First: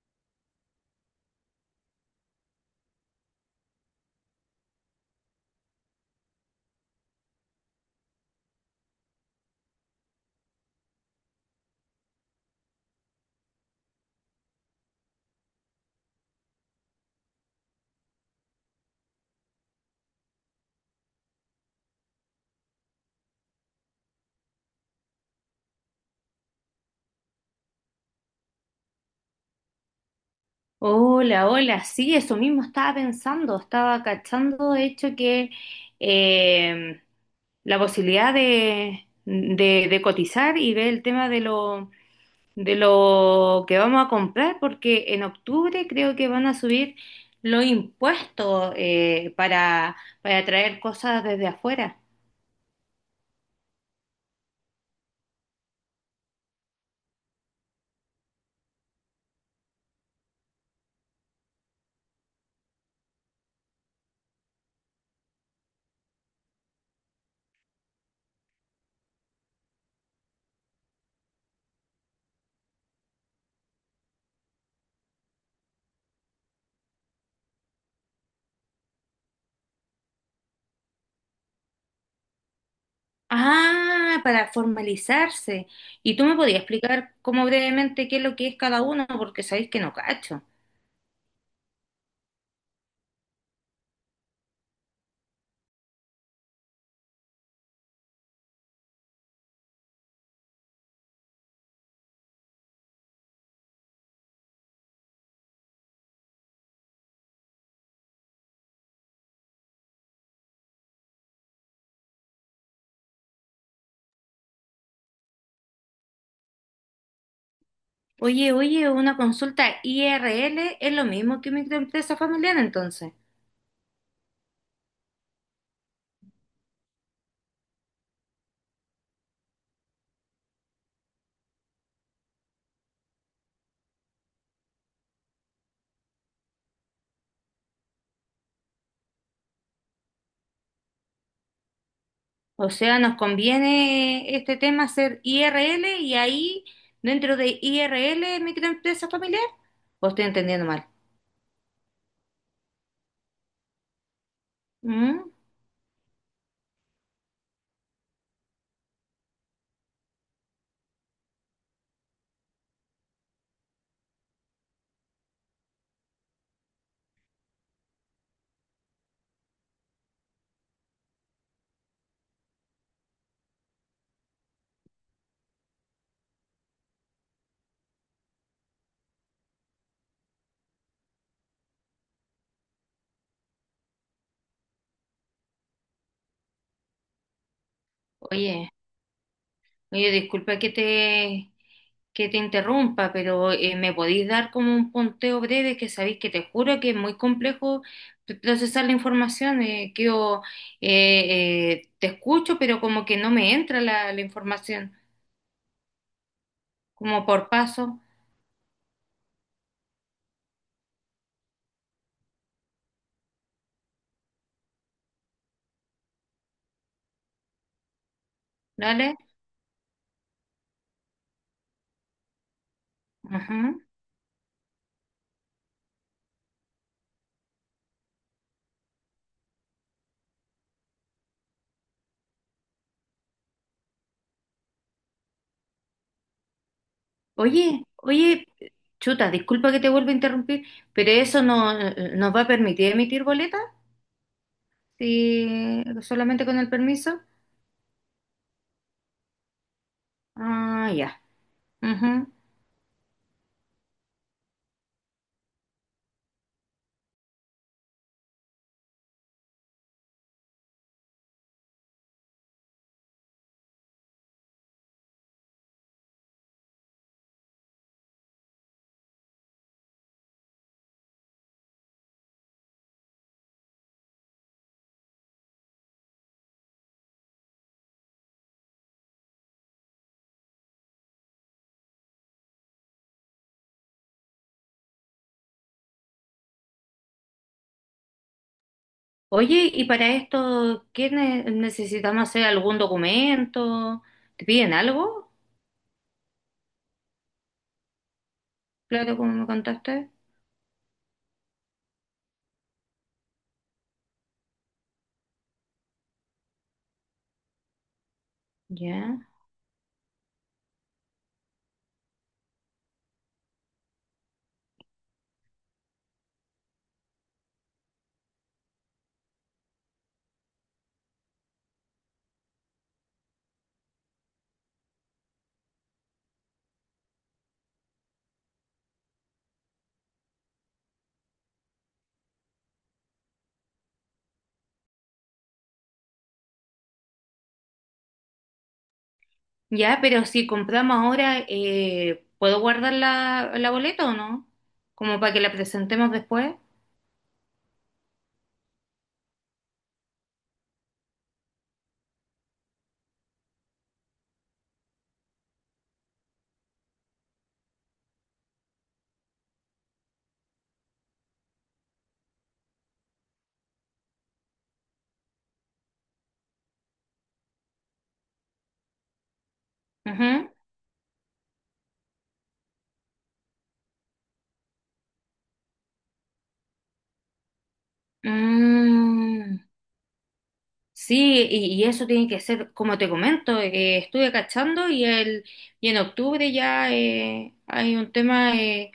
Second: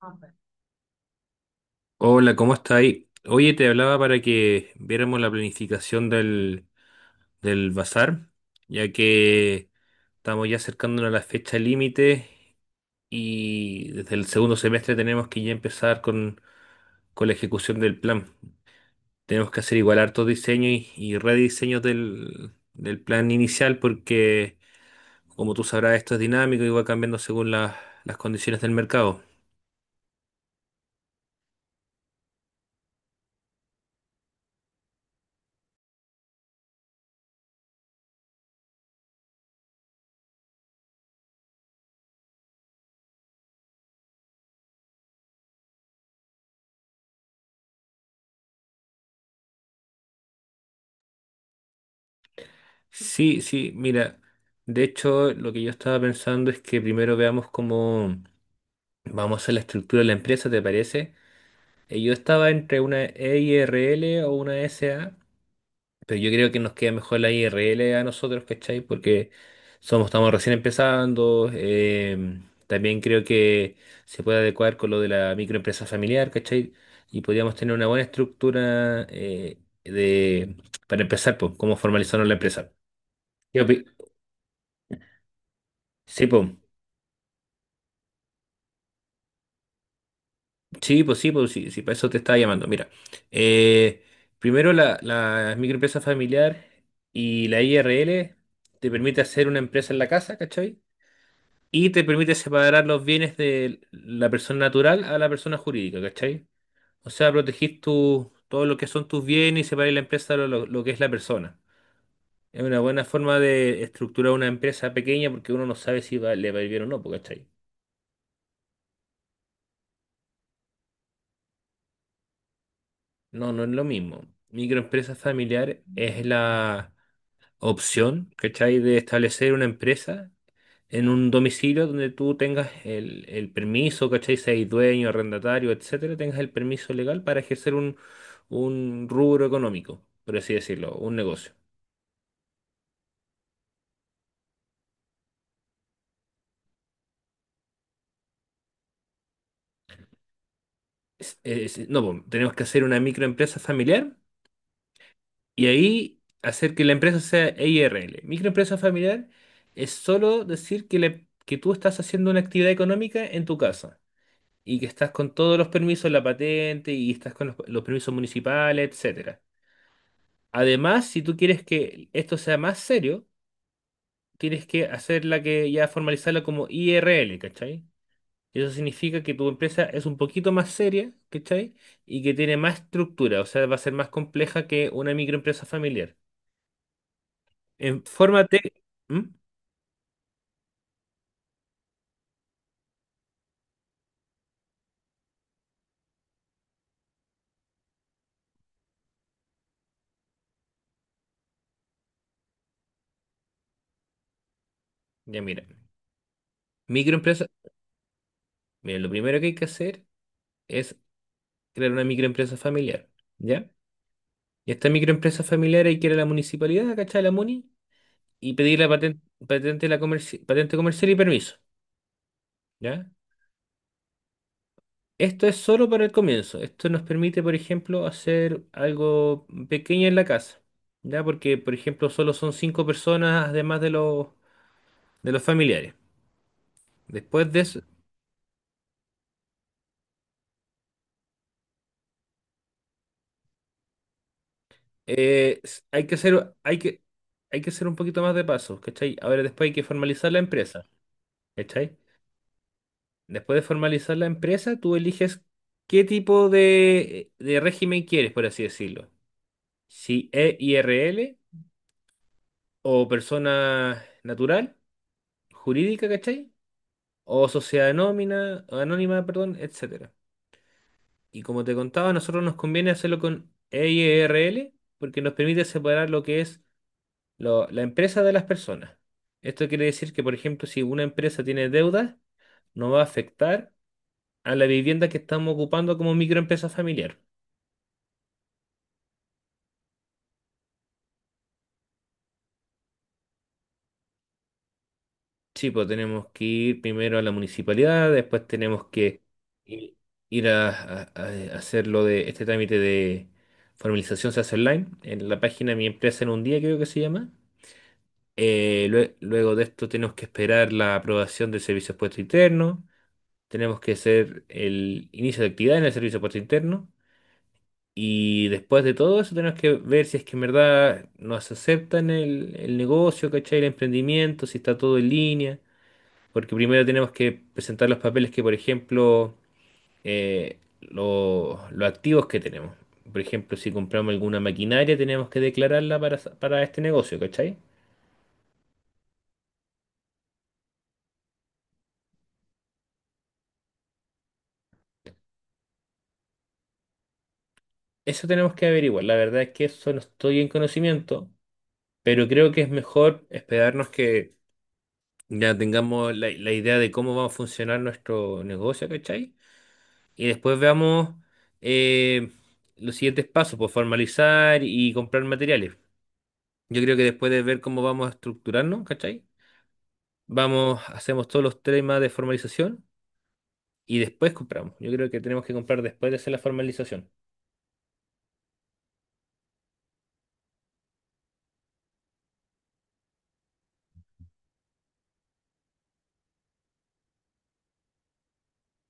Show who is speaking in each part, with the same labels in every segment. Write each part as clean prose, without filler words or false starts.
Speaker 1: Ajá. Hola, ¿cómo está ahí? Oye, te hablaba para que viéramos la planificación del bazar, ya que estamos ya acercándonos a la fecha límite y desde el segundo semestre tenemos que ya empezar con la ejecución del plan. Tenemos que hacer igual hartos diseños y rediseños del plan inicial porque, como tú sabrás, esto es dinámico y va cambiando según las condiciones del mercado.
Speaker 2: Hola, hola, sí, eso mismo estaba pensando, estaba cachando, de hecho, que eh, la posibilidad de, de cotizar y ver el tema de lo que vamos a comprar, porque en octubre creo que van a subir los impuestos para traer cosas desde afuera.
Speaker 1: Sí, sí, mira, de hecho lo que yo estaba pensando es que primero veamos cómo vamos a hacer la estructura de la empresa, ¿te parece? Yo estaba entre una EIRL o una SA, pero yo creo que nos queda mejor la IRL a nosotros, ¿cachai? Porque somos, estamos recién empezando, también creo que se puede adecuar con lo de la microempresa familiar, ¿cachai? Y podríamos tener una buena estructura de, para empezar, pues, cómo formalizarnos la empresa. ¿Qué opi-
Speaker 2: Ah, para formalizarse. ¿Y tú
Speaker 1: Sí,
Speaker 2: me
Speaker 1: pues.
Speaker 2: podías explicar como brevemente qué es lo que es cada uno? Porque sabéis que no cacho.
Speaker 1: Sí, pues sí, pues sí, sí, para eso te estaba llamando. Mira, eh, primero la microempresa familiar y la IRL te permite hacer una empresa en la casa, ¿cachai? Y te permite separar los bienes de la persona natural a la persona jurídica, ¿cachai? O sea, protegís todo lo que son tus bienes y separar la empresa de lo que es la persona. Es una buena forma de estructurar una empresa pequeña porque uno no sabe si le va a ir bien o no, pues, ¿cachai?
Speaker 2: Oye, oye, una consulta IRL es lo mismo que microempresa familiar entonces.
Speaker 1: No, no es lo mismo. Microempresa familiar es la opción, ¿cachai? De establecer una empresa en un domicilio donde tú tengas el permiso, ¿cachai? Seas dueño, arrendatario, etcétera, tengas el permiso legal para ejercer un rubro económico, por así decirlo, un negocio.
Speaker 2: O sea, nos conviene este tema hacer IRL y ahí dentro de IRL microempresa familiar. ¿O estoy entendiendo mal?
Speaker 1: No, po, tenemos que hacer una microempresa familiar
Speaker 2: ¿Mm?
Speaker 1: y ahí hacer que la empresa sea E I R L. Microempresa familiar es solo decir que que tú estás haciendo una actividad económica en tu casa, y que estás con todos los permisos, la patente y estás con los permisos municipales, etcétera. Además, si tú quieres que esto sea más serio, tienes que hacerla que ya formalizarla como IRL, ¿cachai? Y eso significa que tu empresa es un poquito más seria, ¿cachai? Y que tiene más estructura, o sea, va a ser más compleja que una microempresa familiar. Infórmate.
Speaker 2: Oye.
Speaker 1: ¿Mm?
Speaker 2: Oye, disculpa que te interrumpa, pero ¿me podéis dar como un punteo breve? Que sabéis que te juro que es muy complejo procesar la información. Te escucho, pero como que no me entra la, la información,
Speaker 1: Ya mira,
Speaker 2: como por
Speaker 1: microempresa.
Speaker 2: paso,
Speaker 1: Mira, lo primero que hay que hacer es crear una microempresa familiar, ¿ya? Y esta microempresa familiar hay que ir a la municipalidad, ¿cachai? A la MUNI y pedir
Speaker 2: ¿vale?
Speaker 1: patente, patente comercial y permiso, ¿ya?
Speaker 2: Ajá.
Speaker 1: Esto es solo para el comienzo. Esto nos permite, por ejemplo, hacer algo pequeño en la casa, ¿ya? Porque, por ejemplo, solo son cinco personas además de de los familiares. Después de eso,
Speaker 2: Oye, oye, chuta, disculpa que te vuelva a interrumpir, pero eso no, nos va a permitir emitir boletas, si
Speaker 1: hay que
Speaker 2: solamente
Speaker 1: hacer,
Speaker 2: con el permiso.
Speaker 1: hay que hacer un poquito más de pasos, ¿cachai? Ahora después hay que formalizar la empresa,
Speaker 2: Ah, ya.
Speaker 1: ¿cachai?
Speaker 2: Ujú.
Speaker 1: Después de formalizar la empresa, tú eliges qué tipo de régimen quieres, por así decirlo. Si EIRL o persona natural, jurídica, ¿cachai? O sociedad anónima, perdón, etcétera. Y como te contaba, a nosotros nos conviene hacerlo con EIRL porque nos permite separar lo que es la empresa de las personas. Esto quiere decir que, por ejemplo, si una empresa tiene deudas, no va a afectar a la vivienda que estamos ocupando como microempresa familiar.
Speaker 2: Oye, ¿y para esto qué necesitamos hacer? ¿Algún documento? ¿Te piden algo?
Speaker 1: Sí, pues tenemos que ir primero a la municipalidad, después tenemos
Speaker 2: Claro,
Speaker 1: que
Speaker 2: como me
Speaker 1: i-
Speaker 2: contaste.
Speaker 1: ir a hacer lo de este trámite de formalización, se hace online, en la página Mi Empresa en un día creo que se llama.
Speaker 2: Ya.
Speaker 1: Luego de esto tenemos que esperar la aprobación del servicio de puesto interno, tenemos que hacer el inicio de actividad en el servicio de puesto interno y después de todo eso tenemos que ver si es que en verdad nos aceptan el negocio, ¿cachai? El emprendimiento, si está todo en línea porque primero tenemos que presentar los papeles que, por ejemplo, los activos que tenemos. Por ejemplo, si compramos alguna maquinaria, tenemos que declararla para este negocio, ¿cachai?
Speaker 2: Ya, pero si compramos ahora, ¿puedo guardar la, la boleta o no? Como para que la presentemos después.
Speaker 1: Eso tenemos que averiguar. La verdad es que eso no estoy en conocimiento, pero creo que es mejor esperarnos que ya tengamos la idea de cómo va a funcionar nuestro negocio, ¿cachai? Y después veamos eh, los siguientes pasos, pues formalizar y comprar materiales. Yo creo que después de ver cómo vamos a estructurarnos, ¿cachai?
Speaker 2: Ujú.
Speaker 1: Vamos, hacemos todos los temas de formalización y después compramos. Yo creo que tenemos que comprar después de hacer la formalización.
Speaker 2: Mm, sí, y eso tiene que ser, como te comento, estuve cachando y, el, y en octubre ya hay un tema.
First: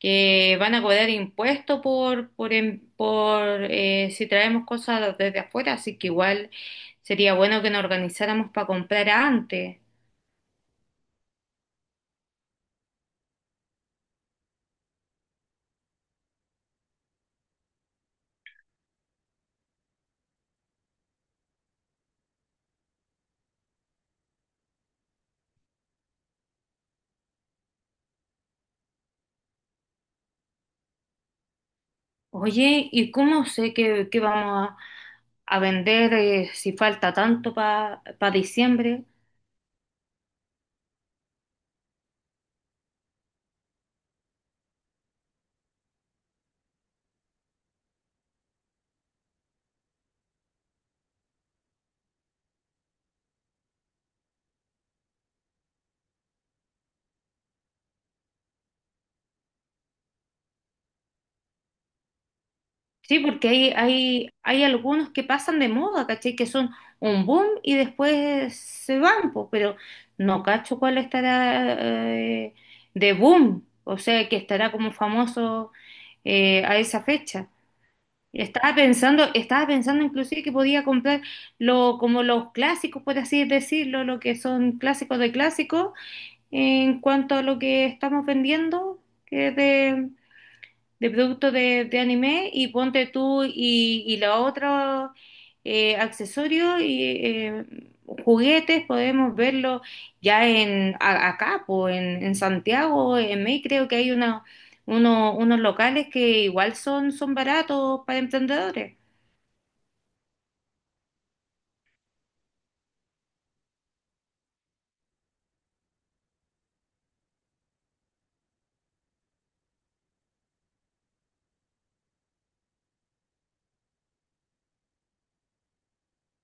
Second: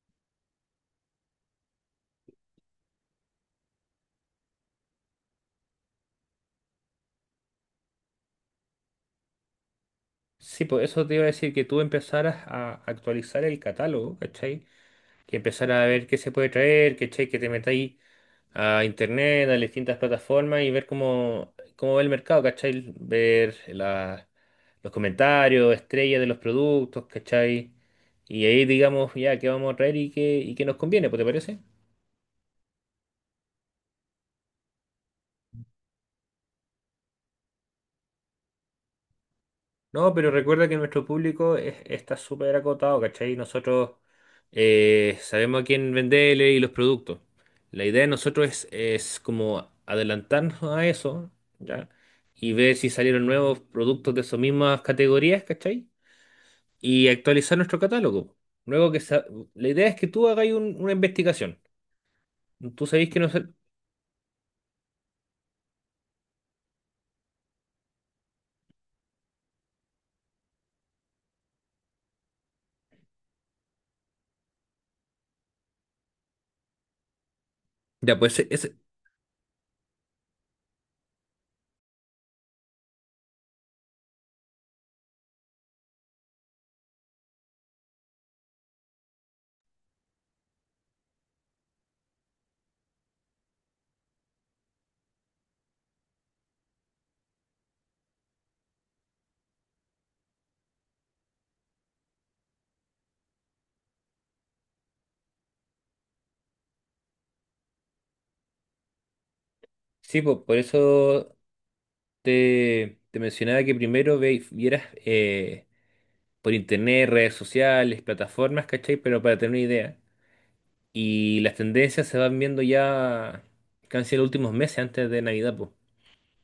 Speaker 2: Que van a cobrar impuestos por, si traemos cosas desde afuera, así que igual sería bueno que nos organizáramos para comprar antes.
Speaker 1: Sí, pues eso te iba a decir que tú empezaras a actualizar el catálogo, ¿cachai? Que empezaras a ver qué se puede traer, ¿cachai? Que te metáis a internet, a las distintas plataformas y ver cómo, cómo va el mercado, ¿cachai? Los comentarios, estrellas de los productos, ¿cachai? Y ahí digamos ya qué vamos a traer y qué nos conviene, pues, ¿te parece?
Speaker 2: Oye, ¿y cómo sé que vamos a vender si falta tanto para diciembre?
Speaker 1: No, pero recuerda que nuestro público está súper acotado, ¿cachai? Nosotros sabemos a quién venderle y los productos. La idea de nosotros es como adelantarnos a eso, ¿ya? Y ver si salieron nuevos productos de esas mismas categorías, ¿cachai? Y actualizar nuestro catálogo. Luego que sa- la idea es que tú hagas una investigación. Tú sabés
Speaker 2: Sí,
Speaker 1: que no sé.
Speaker 2: porque hay algunos que pasan de moda, ¿cachai? Que son un boom y después se van, po, pero no cacho cuál estará eh, de boom, o sea, que estará como famoso a esa fecha.
Speaker 1: Ya, pues
Speaker 2: Estaba pensando inclusive que podía comprar lo, como los clásicos, por así decirlo, lo que son clásicos de clásicos, en cuanto a lo que estamos vendiendo, que de productos de anime y ponte tú y los otros accesorios y juguetes podemos verlo ya en acá, po, en Santiago, en May creo que hay una, unos locales que igual son, son baratos para emprendedores.
Speaker 1: sí, pues, por eso te mencionaba que primero vieras por internet, redes sociales, plataformas, ¿cachai? Pero para tener una idea. Y las tendencias se van viendo ya casi en los últimos meses antes de Navidad, pues.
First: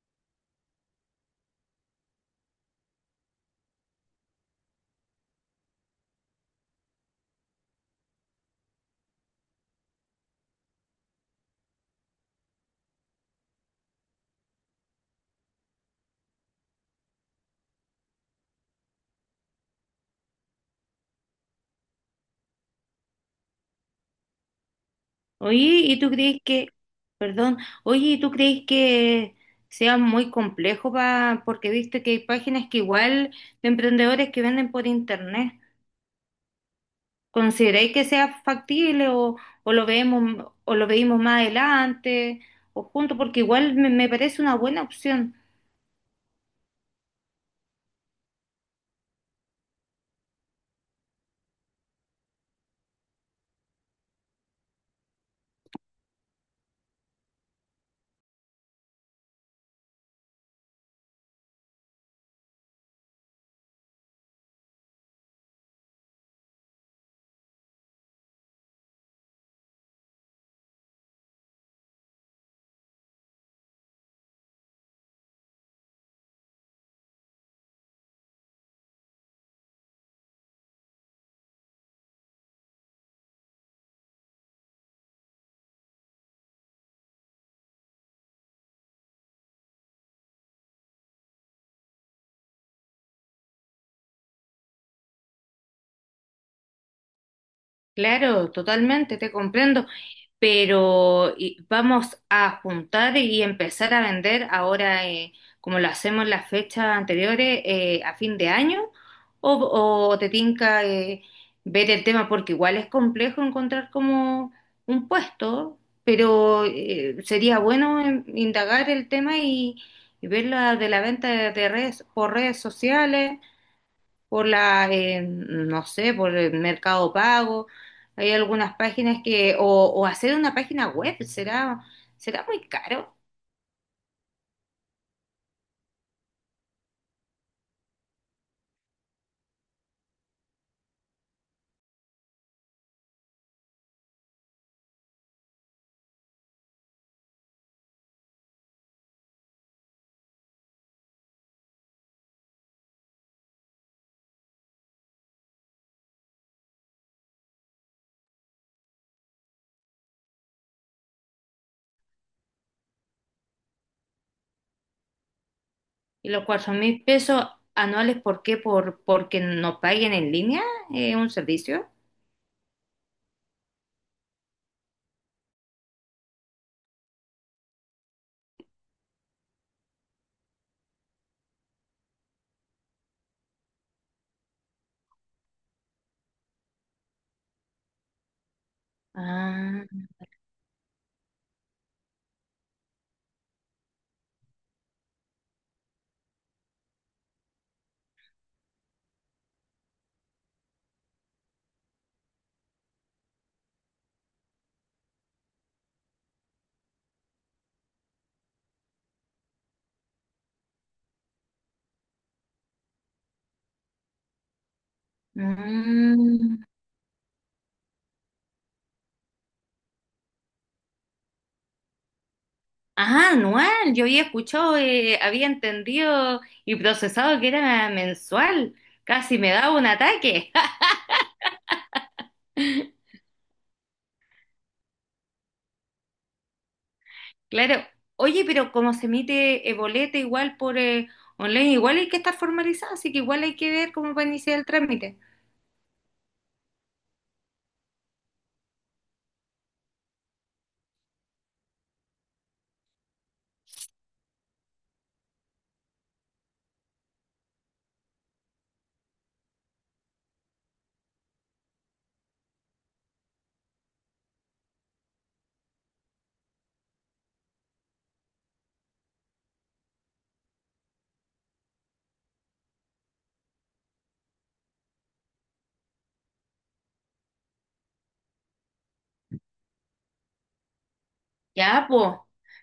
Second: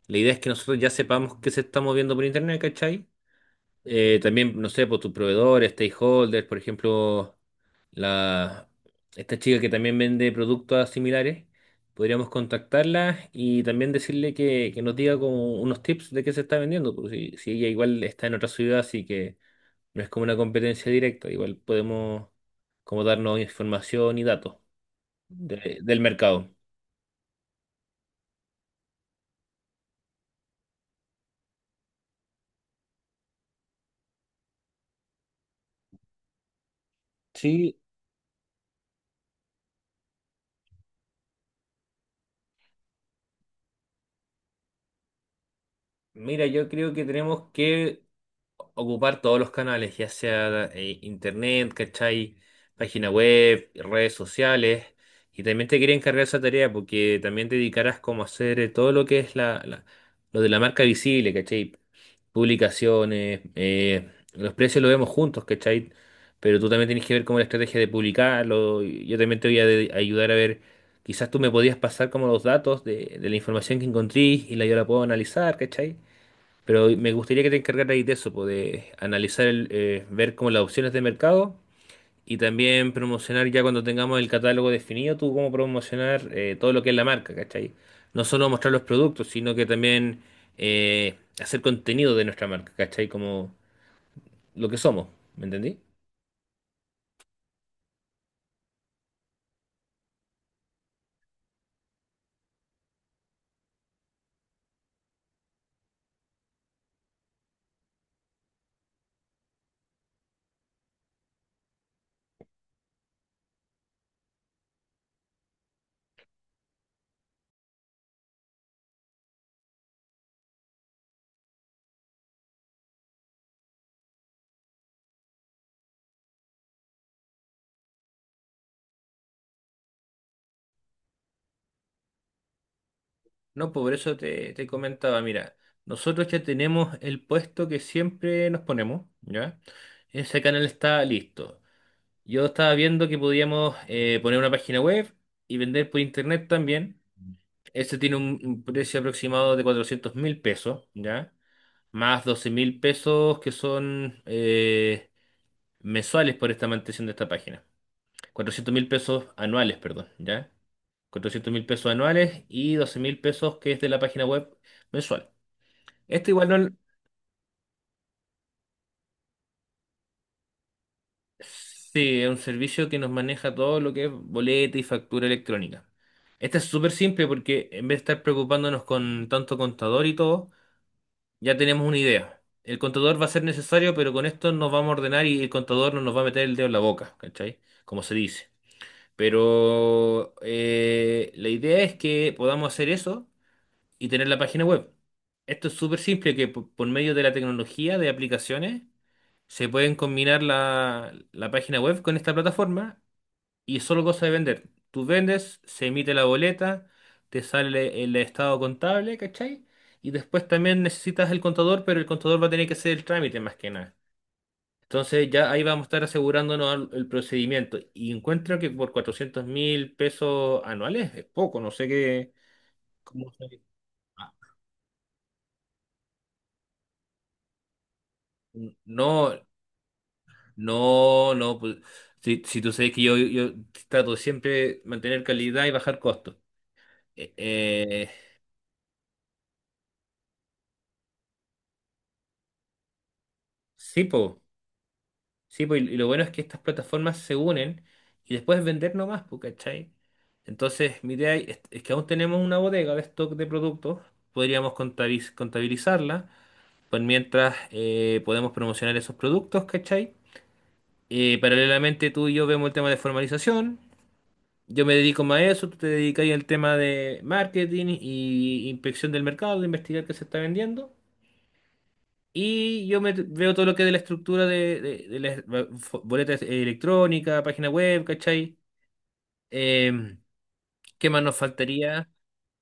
Speaker 1: La idea es que nosotros ya sepamos qué se está moviendo por internet, ¿cachai? También, no sé, por tus proveedores, stakeholders, por ejemplo, la, esta chica que también vende productos similares, podríamos contactarla y también decirle que nos diga como unos tips de qué se está vendiendo, pues, si, si ella igual está en otra ciudad, así que no es como una competencia directa, igual podemos como darnos información y datos
Speaker 2: Oye, ¿y
Speaker 1: del
Speaker 2: tú crees
Speaker 1: mercado.
Speaker 2: que, perdón, oye, ¿y tú crees que sea muy complejo porque viste que hay páginas que igual de emprendedores que venden por internet?
Speaker 1: Sí,
Speaker 2: ¿Consideráis que sea factible o lo vemos o lo veimos más adelante o juntos? Porque igual me, me parece una buena opción.
Speaker 1: mira, yo creo que tenemos que ocupar todos los canales, ya sea internet, ¿cachai? Página web, redes sociales. Y también te quería encargar esa tarea porque también te dedicarás como a hacer todo lo que es lo de la marca visible, ¿cachai? Publicaciones, los precios los vemos juntos, ¿cachai? Pero tú también tienes que ver como la estrategia de publicarlo. Y yo también te voy a ayudar a ver, quizás tú me podías pasar como los datos de la información que encontré y la yo la puedo analizar, ¿cachai? Pero me gustaría que te encargarais de eso, po, de analizar, el, ver como las opciones de mercado y también promocionar ya cuando tengamos el catálogo definido, tú cómo promocionar todo lo que es la marca, ¿cachai? No solo mostrar los productos, sino que también hacer contenido de nuestra marca, ¿cachai? Como lo que somos, ¿me entendí?
Speaker 2: Claro, totalmente, te comprendo, pero vamos a juntar y empezar a vender ahora, como lo hacemos en las fechas anteriores, a fin de año, o, o te tinca ver el tema, porque igual es complejo encontrar como un puesto, pero sería bueno indagar el tema y ver la de la venta de redes por redes sociales por la, no sé, por el Mercado Pago. Hay algunas páginas que, o hacer una página web, será, será muy caro.
Speaker 1: No, po, por eso te comentaba, mira, nosotros ya tenemos el puesto que siempre nos ponemos, ¿ya? Ese canal está listo. Yo estaba viendo que podíamos poner una página web y vender por internet también. Este tiene un precio aproximado de $400.000, ¿ya? Más $12.000 que son mensuales por esta mantención de esta página. $400.000 anuales, perdón, ¿ya? $400.000 anuales y $12.000 que es de la página web mensual.
Speaker 2: Y
Speaker 1: Esto
Speaker 2: los
Speaker 1: igual no,
Speaker 2: 4000 pesos anuales, ¿por qué? Por, porque nos paguen en línea un servicio.
Speaker 1: sí, es un servicio que nos maneja todo lo que es boleta y factura electrónica. Esta es súper simple porque en vez de estar preocupándonos con tanto contador y todo, ya tenemos una idea. El contador va a ser necesario, pero con esto nos vamos a ordenar y el contador no nos va a meter el dedo en la boca, ¿cachai? Como se dice.
Speaker 2: Ah,
Speaker 1: Pero la idea es que podamos hacer eso y tener la página web. Esto es súper simple que por medio de la tecnología de aplicaciones se pueden combinar la página web con esta plataforma y es solo cosa de vender. Tú vendes, se emite la boleta, te sale el estado contable, ¿cachai? Y después también necesitas el contador, pero el contador va a tener que hacer el trámite más que nada. Entonces ya ahí vamos a estar
Speaker 2: mm.
Speaker 1: asegurándonos el procedimiento. Y encuentro que por $400.000 anuales es poco, no sé qué.
Speaker 2: Ah, anual. Yo había
Speaker 1: Ah.
Speaker 2: escuchado, había entendido y procesado que era mensual. Casi
Speaker 1: No,
Speaker 2: me daba un ataque.
Speaker 1: no, no, pues, si, si tú sabes que yo trato siempre de mantener calidad y bajar costos. Eh,
Speaker 2: Claro,
Speaker 1: eh,
Speaker 2: oye, pero como se emite boleta igual por online, igual hay que estar formalizado, así que igual hay que ver
Speaker 1: sí,
Speaker 2: cómo va a
Speaker 1: pues.
Speaker 2: iniciar el trámite.
Speaker 1: Sí, pues, y lo bueno es que estas plataformas se unen y después vender nomás, pues, ¿cachai? Entonces, mi idea es que aún tenemos una bodega de stock de productos, podríamos contabilizarla, pues mientras podemos promocionar esos productos, ¿cachai? Paralelamente tú y yo vemos el tema de formalización, yo me dedico más a eso, tú te dedicas al tema de marketing y inspección del mercado, de investigar qué se está vendiendo. Y yo me veo todo lo que es de la estructura de las boletas electrónicas, página web, ¿cachai? Em, ¿Qué más nos
Speaker 2: Ya,
Speaker 1: faltaría?
Speaker 2: pues,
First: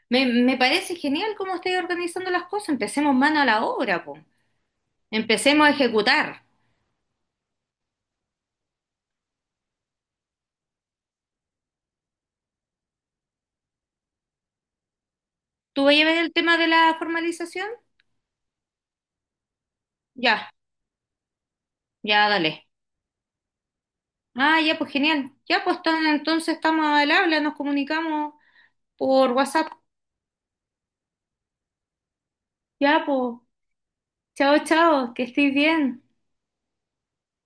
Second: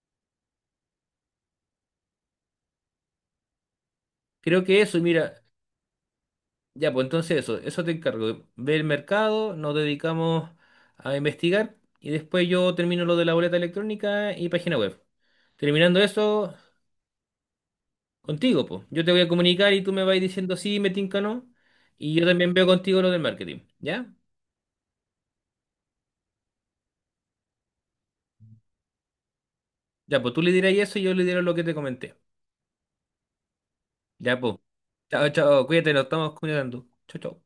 Speaker 2: me parece genial cómo estáis organizando las cosas. Empecemos mano a la obra, pues.
Speaker 1: Creo que eso, mira,
Speaker 2: Empecemos a ejecutar.
Speaker 1: ya, pues entonces eso te encargo. Ve el mercado, nos dedicamos a investigar y después yo termino lo de la boleta electrónica y página web.
Speaker 2: ¿Tú vas
Speaker 1: Terminando
Speaker 2: a ver el
Speaker 1: eso,
Speaker 2: tema de la formalización?
Speaker 1: contigo, pues. Yo te voy a comunicar y tú me vas
Speaker 2: Ya,
Speaker 1: diciendo sí, me tinca no. Y yo
Speaker 2: ya,
Speaker 1: también
Speaker 2: dale.
Speaker 1: veo contigo lo del marketing, ¿ya?
Speaker 2: Ah, ya, pues genial. Ya, pues entonces estamos al habla, nos comunicamos por WhatsApp.
Speaker 1: Ya, pues tú le dirás eso y yo le diré lo que te comenté.
Speaker 2: Ya, pues,
Speaker 1: Ya, pues.
Speaker 2: chao, chao, que
Speaker 1: Chao,
Speaker 2: estéis
Speaker 1: chao. Cuídate,
Speaker 2: bien.
Speaker 1: nos estamos cuidando. Chao, chao.